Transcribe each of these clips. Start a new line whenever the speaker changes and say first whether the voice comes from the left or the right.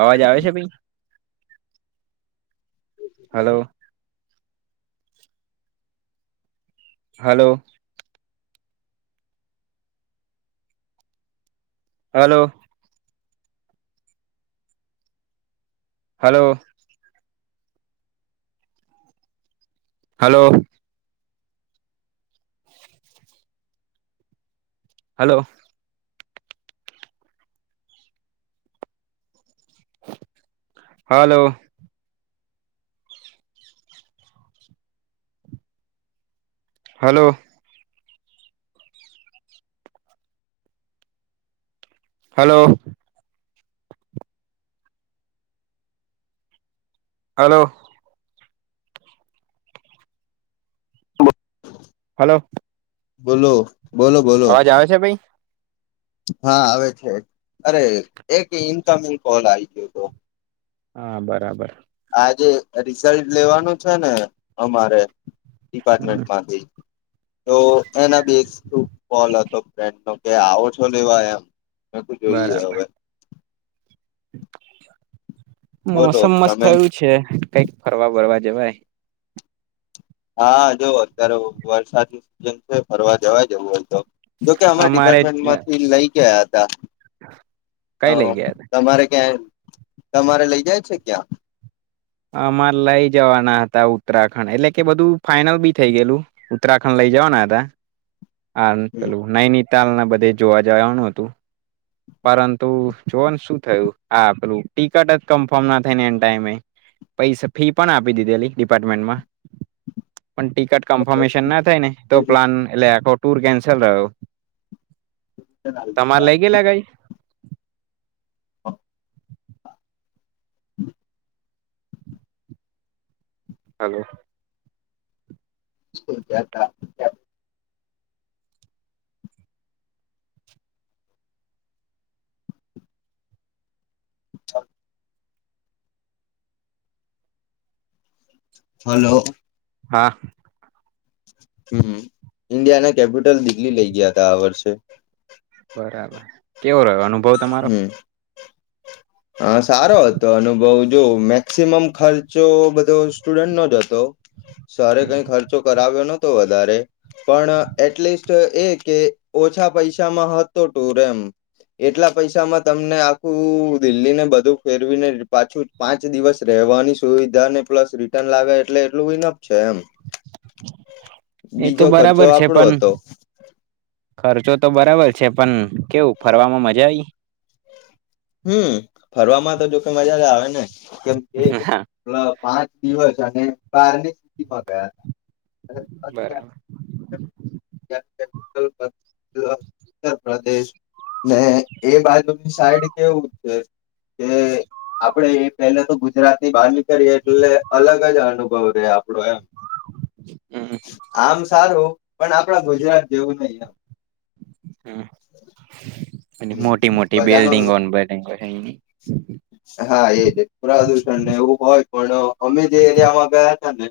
right: અવાજ આવે છે ભાઈ hello hello hello hello hello hello hello hello hello hello hello
left: બોલો બોલો બોલો
right: અવાજ આવે છે ભાઈ
left: હા આવે છે અરે એક ઇનકમિંગ કોલ આવી ગયો હતો
right: હા બરાબર
left: આજે રિઝલ્ટ લેવાનું છે ને અમારે ડીપાર્ટમેન્ટમાંથી તો એના બેસ્તુ કોલ હતો ફ્રેન્ડ નો કે આવો છો લેવા એમ માફ કીધું જોઈએ
right: બરાબર
left: હવે
right: [inaudible]
left: બોલો
right: મોસમ મસ્ત
left: તમે
right: થયું છે કઈક ફરવા બરવા જવાય
left: હા જોવ અત્યારે વરસાદની સિઝન છે ફરવા જવા જવું હોય તો જોકે અમે
right: અમારે
left: ડિપાર્ટમેન્ટ માંથી લઈ ગયા હતા
right: કઈ
left: અચ્છા હ
right: લઈ ગયા
left: તમારે ક્યાં તમારે લઇ જાય છે ક્યાં
right: અમારે લઈ જવાના હતા ઉત્તરાખંડ એટલે કે બધું ફાાઈનલ બી થઇ ગયેલું ઉત્તરાખંડ લઈ જવાના હતા હાલ નઈનીિત તાલ ના બધે જોવા જવાનું હતું પરંતુ જોવાનું શું થયું આ આપલું ટિકટ જ કન્ફર્મ ના થઈને એ ટાઈમે પૈસા ફી પણ આપી દીધેલી ડિપાર્ટમેન્ટમાં પણ ટિકટ કન્ફર્મેશન ના થાય ને તો પ્લાન એો ટૂર કેન્સલ રહ્યો તમારે લઇ ગેલા ગાઈ
left: [inaudible]
right: હલો
left: શ ક ચાલ હલો
right: હા
left: હમ ઈન્ડિયા ના કેપિટલ દિલ્લી લઇ ગયા ત આ વર્ષે
right: બરાબર કેવો રહ્યો અનુભવ તમારો
left: હા સારો હતો અનુ બઉ જો મેક્સિમમ ખર્ચો બધો સ્ટુડન્ટનોો જ હતો સરે કઈ ખર્ચો કરાવ્યો ન વધ પણ એટલીસ્ટ એ કે ઓછા પૈસામાં હતો ટુર એમ એટલા પૈસામાં તમને આખું દિલ્હીને બધું ફેરવીને પાછું પાંચ દિવસ રહેવાની સુવિધા ને પ્લસ રિટર્ન લાવે એટલે એટલું વિનપ છે એમ
right: એ તો
left: બીજો ખર્ચો
right: બરાબર છે
left: આપડો
right: પણ
left: હતો
right: ખર્ચો તો બરાબર છે પણ કેવું ફરવામાં મજા આવી
left: હમ ફરવામાં તો જોકે મજા આવે ને કેમ કે
right: હા
left: હ પાંચ દિવસ અને બારની સ્િતિમાં ગયા હતા
right: બરાબર
left: ર પ્રદેશ ને એ બાજુની સાઈડ કેવું છે કે આપડે એ પેલા તો ગુજરાતીની બાર ની કરીએ એટલે અલગ જ અનુભવ રહે આપડો એમ
right: હમ
left: આમ સારું પણ આપણા ગુજરાત જેવું નહીિ એમ
right: હા અને મોટી મોટી
left: બધાનો
right: બિલ્ડિંગોન બને [inaudible]
left: હા એજ પ્રદુષણ ને એવું હોય પણ અમે જે એરિયામાં ગયા હતા ને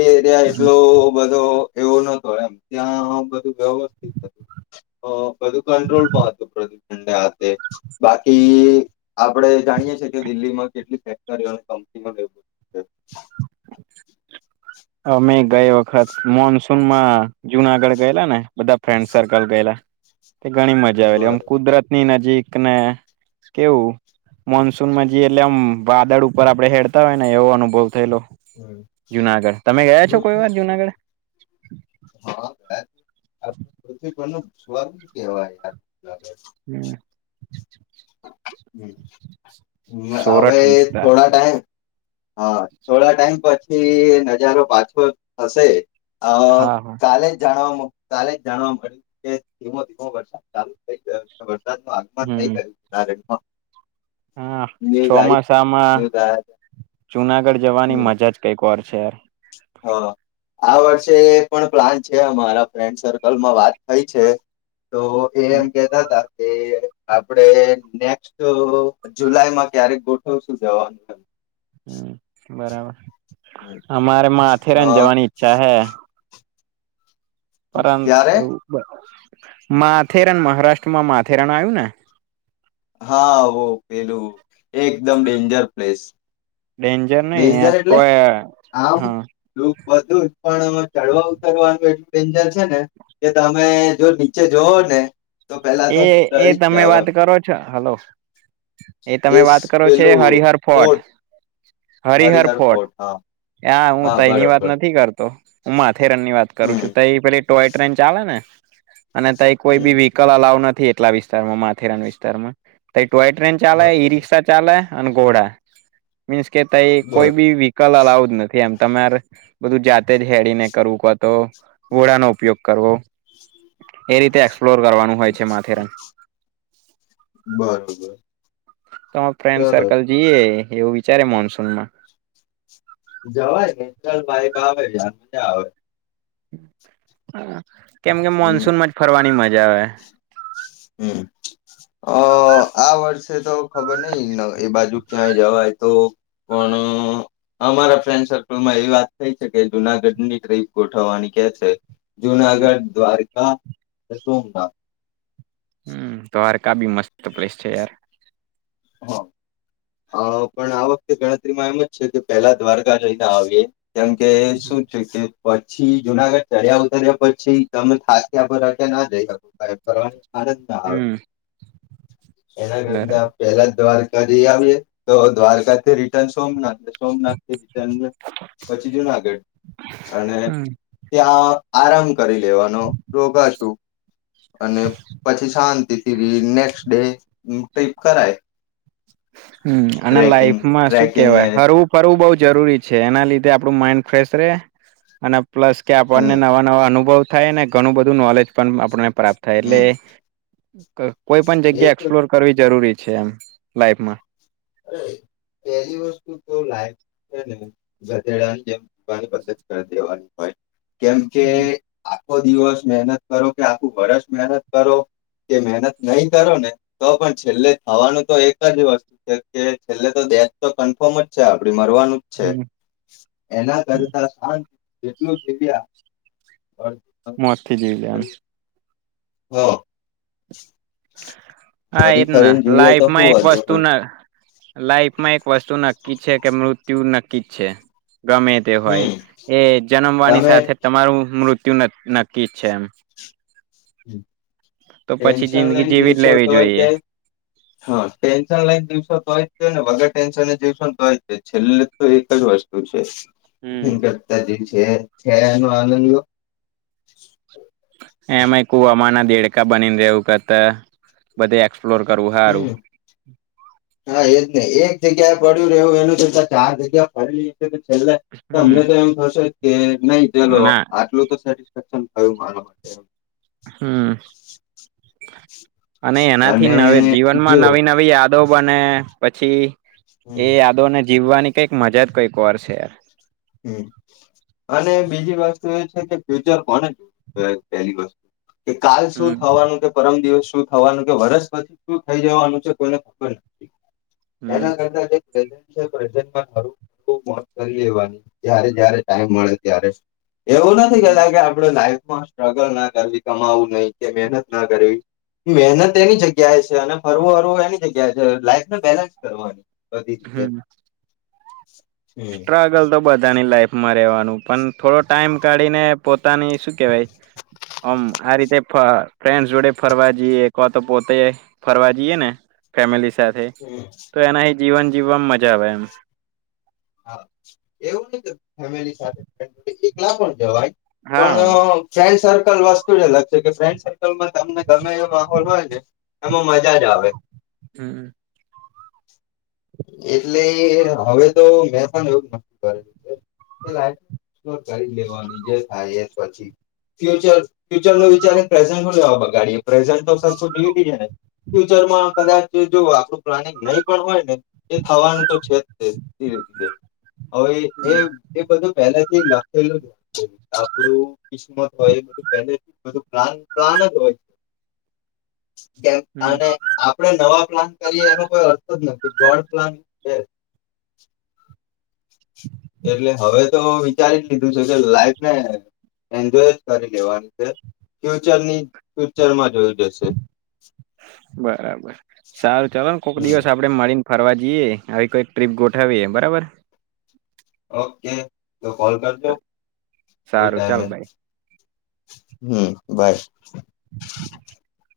left: એ એરિયા એટલો બધો એવું નતો એમ ત્યાં બધું વ્યવસ્થિત હતું બધું કંટ્રોલમાં હતું પ્રદુષણને હથે બાકી આપડે જાણીયે છે કે દિલ્હીમાં કેટલી ફેક્ટરીઓ કંપનીઓ લેવ
right: હ મેઘ ગઈ વખત મોન માં જુનાગઢ ગયેલા ને બધા ફ્રેન્ડ સર્કલ ગયેલા તે ઘણી મજા
left: છે
right: આવેલી અમ
left: બરોબર
right: કુદરત ની ન કને કેવું મોનસૂન માં જે એટલે આમ વાદળ ઉપર આપડે હેડતા હોય ને એવો અનુભવ થયેલો
left: હમ.
right: જુનાગઢ તમે ગયા છો કોઈ
left: પૃથ્વી
right: વાર જુનાગઢ
left: હા પૃથ્વી પર સ્વરગ કેવાથ યાર [inaudible] હમ હમ હવે
right: સોરઠ વિસ્તાર
left: થોડા ટાઈમ હા થોડા ટાઈમ પછી નજારો પાછો થશે અ
right: હા હા
left: કાલે જ જાણવા મ કાલે જાણવા મળ્યું કે ધીમો ધીમો વરસાદ ચાલુ થઈ ગયો વરદ નું આગમન નઈ
right: હમ
left: ગર્યું [inaudible]
right: હા ચોમાસામાં
left: ન્યૂઝ આયા તા
right: જુનાગઢ જવાની મજા જ કઈકર છે. [inaudible]
left: હ આ વર્ષે એ પણ પ્લાન છે અમારા ફ્રેન્ડ સર્કલ માં વાત થઈ છે. તો એ એમ કેતા હતા. કે આપડે નેક્સ્ટ જુલાઈમાં ક્યારેક ગોઠવશું જવાનું
right: બરાબર
left: એમ
right: અમારે મામાં
left: હ
right: આથેરાન જવાની ઈચ્છા હૈ પરંતુ
left: ક્યારે
right: એ માથેરાન મહારાષ્ટ્રમાં માથેરાન આવ્યું ને
left: હા ઓ પેલું એકદમ ડેન્જર પ્લેસ
right: ડેન્જર નહી એ
left: ડેન્જર એટલે
right: કોય.
left: આમ
right: હા.
left: ડૂબ બધું જ પણ ચડવા ઉતરવાનું એટલું ડેન્જર છે ને કે તમે જો નીચે જાવ ને તો પેલા
right: એ
left: તો
right: એ
left: ડરી જ
right: તમે
left: જાવ
right: વાત
left: એમ
right: કરો છો. હાલો. એ તમે વાત કરો છે એ હરિહર ફોર્ટ. હરિહર ફોર્ટ આ હું
left: હા
right: તઈની વાત
left: બરોબર
right: નથી કરતો. ઉમા રન ની વાત કરું
left: હમ
right: છું તો એ પેલી ટોય ટ્રેન ચાલે ને અને તઈ કોઈ
left: હમ.
right: બી વી [unintelligible] લાવ નથી. કેટલા વિસ્તાર માં માથેરાન વિસ્તારમાં કઈ ટોય ટ્રેન ચાલે,
left: બરોબર
right: ઈ રિક્ષા ચાલે અને ગોડા. મીન્સ કે તઈ કોઈ
left: બરોબર
right: બી વ્હીકલ અલાઉ જ નથી એમ. તમારે બધું જાતે જ હળી ને કરવું પડે તો ઘોડા નો ઉપયોગ કરવો. એ રીતે એક્સપ્લોર કરવાનો
left: બરોબર.
right: તમા ફ્રેન્ડ
left: સરસ
right: સર્કલ જઈએ એવું વિચારે મોનસૂનમાં.
left: જવાયલ પાઈપ આવે જ મજા આવે.
right: હા. કેમ કે
left: હમ
right: મોન્સૂનમાં જ ફરવાની મજા આવે.
left: હમ્મ, અ આ વર્ષે તો ખબર નઈ એબાજુ ક્યાંય જવાય તો પણ અમારા ફ્રેન્ડ સર્કલમાં એવી વાત થઈ છે કે જૂનાગઢની ટ્રીપ ગોઠવવાની કે છે. જૂનાગઢ, દ્વાર કા અન સોમનાથ.
right: હમ્મ, દ્વારકા બી મસ્ત તો પ્લેસ છે યાર.
left: હા. હા, પણ આ વખતે ગણતરીમાં એમ જ છે કે પેલા દ્વારકા જઈને આવીએ કેમ કે શું છે કે પ પછી જૂનાગઢ ચડ્યા ઉતર્યા પછી તમે ખાસ ત્યાં પર નાં જઈ શકો [unintelligible] આનંદમાં આવ.
right: હમ
left: એના
right: બરાબર
left: કરતા પેલા દ્વાર કરી આવીએ તો દ્વારકાથી રી સોમનાથ. સોમનાથથી જાઈએ પછી જૂનાગઢ અને
right: હમ
left: ત્યાં આરામ કરી લેવાનો રોકા છું. અને પછી શાંતિ. નેક્સ્ટ ડે ટીપ કરાય.
right: હમ અને
left: ટ્રેકિંગ
right: લાઈફમાં શું
left: ટ્રેકિંગ ને
right: કેવાય હરવું ફરવું બો જરૂરી છે એના લીધે આપણું માઈન્ડ ફ્રેશ રે અને પ્લસ કે આપણને
left: હમ
right: નવા નવા અનુભવ થાયને ઘણું બધું નોલેજ પણ આપણે પ્રાપ્ત થાય એટલે
left: હમ
right: [unintelligible] કોઈ પણ
left: એ
right: જગ્યા
left: તો
right: એક્સપ્લોર કરવી જરૂરી છે. છે એમ. લાઈફમાં.
left: એય પેલી વસ્તુતો લાઈફ છેને ગધેડાની જેમ [unintelligible] કરી દેવાની હોય. કેમ કે
right: હમ
left: આખો દિવસ મહેનત કરો કે આખું વર્ષ મહેનત કરો કે મહેનત નય કરોને તો પણ છેલ્લે થવાનું તો એક જ વસ્તુ. કે છેલ્લે તો દેટ તો કન્ફર્મ જ છે આપડી. મરવાનું જ છે
right: હમ
left: એના કરતા શાંત જેટલું છે ત્યાં.
right: મોત થેય જેય જાણે.
left: હા
right: હા એજ ના
left: તો
right: લાઈફમાં
left: શું
right: એક
left: વાંધો
right: વસ્તુ
left: હોય
right: ના લાઈફમાં વસ્તુ નક્કી છે કે મૃત્યુ ન ી છે ગમે તે
left: હમ
right: હોય એ જન્મવાની
left: તમે
right: સાથે તમારું મૃત્યુ ું નક્કી જ છે એમ
left: [inaudible]
right: તો પછી
left: ટેન્શન
right: જિંદગી
left: લઈને
right: જીવી જ
left: દિવસો
right: લેવી
left: તો હોય તે
right: જોઈએ.
left: હા ટેન્શન લઈન દસ તોય ને વગર ટેન્શન જઈશો તોય છેલ્લે તો એક જ વસ્તુ છે
right: હમ્મ.
left: હમ કરતા જ જે છે એનો આનંદ લયો
right: એમાં કુવામાં ના દેડકા બનીને રહ્યું કરતા બધ એસપ્લોર કરવું
left: હમ
right: હેારું
left: હા એજ એક જગ્યાએ પડ્યું રહવું એનું કરતા ચાર જગ્યા પ છે તો
right: હમ્મ
left: અમને તો એમ થશે કે નહી ચલો
right: ના
left: આટલું તો સેટસફેક્શન. હવે મારો માટે.
right: હમ. અને એનાથી નવે જીવનમાં
left: જો
right: નવી નવી. ખડો બને પછી. એ
left: હમ
right: અદોને. જીવવાની કઈક મજા જ કઈક વાર છે યાર.
left: હ અને બીજી વસ્તુ એ છે કે ફ્યુચર કોને જોયું પહેલી વસ્તુ. કે કાલ શું
right: હમ્મ
left: થવાનું કે પરમ દિવસ. શું થવાનું કે વર્ષ પછી શું થઈ જવાનું છે કોઈને ખબર નથી.
right: હમ્મ
left: એના કરતાે છે. જાર મોત કરી લેવાની. તય્યારે જ્યારે ટાઈમ મળે ત્યારે. એવું નથી
right: હમ્મ
left: કેતા કે આપડું લાઈફ. સ્ટ્રગલ ના કરવી કમાવું નહી કે મહેનત ના કરવી મહેનત એની જગ્યાએ છે અને ફરવું ફરવું એની જગ્યાએ છે લાઈફને બેલેન્સ કરવાની. વધદીી રીધ છે. [inaudible]
right: હમ્મ. સ્ટ્રગલ તો બધાની લાઈફ. રહેવાનું પણ થોડો ટાઈમ કાઢીને પોતાની શું કેવાય આમ આ રીતે ફ્રેન્ડસ જોડે ફરવા જઈએવા તો પોતે ફરવા જઈએ ને ફેમિલી. સાથે તો એના. જીવન જીવવામાં મજા આવે એમ--.
left: હા એવું નઈ ફેમિલી સાથે એકલા પણ જવાય--.
right: હા
left: પણ ફ્રેન્ડ સ--. સર્કલ વસ્તુ જ અલગ છે કે ફ્રેન્ડ સર્કલ મા. તમને ગમે એ માહોલ હોય ને એમાં મજા જ આવે.
right: હમ
left: એટલે હવે--. તો મે પણ એવું [inaudible] કરેું છે [inaudible] કરી લેવાની જે થાય એ પછી ફર ફ્યચર ન વિચાર પ્રેઝ લેવા બગાડીએ પ્રેઝન્ટ તો સરું જ ને ફ્યુચરમાં કદાચ જો આપડું પ્લાનિંગ નહીં પણ હોય ને એ થવાનું તો છે. ધીરે ધીરે હવે એ એ બધું પેલા. એ લખેલું જ આપડું--. કિસ્મત હોય એ બધુ [inaudible] [unintelligible] હોય--. કેમ
right: હમ
left: આને આપડે નવા--. પ્લાન કરીએ એનો કોઈ અર્થ જ નથી ગોડ પ્લાન છે--. [inaudible] એટલે હવે તો વિચારી લીધું છે કે લાઈફ ને એન્જોય જ કરી લેવાની છે ફ્યુચરની ફ્યુચરમાં જોઈ લેશે
right: બરાબર સારું ચાલો ને કોક દિવસ આપડે મળીને ફરવા જઈએ આવી કોઈક ટ્રીપ ગોઠવીએ બરાબર
left: ઓ કે તો કોલ કરજો એ
right: સારું ચાલ
left: ટાઈમે
right: બાય
left: હમ બાઈ
right: [inaudible]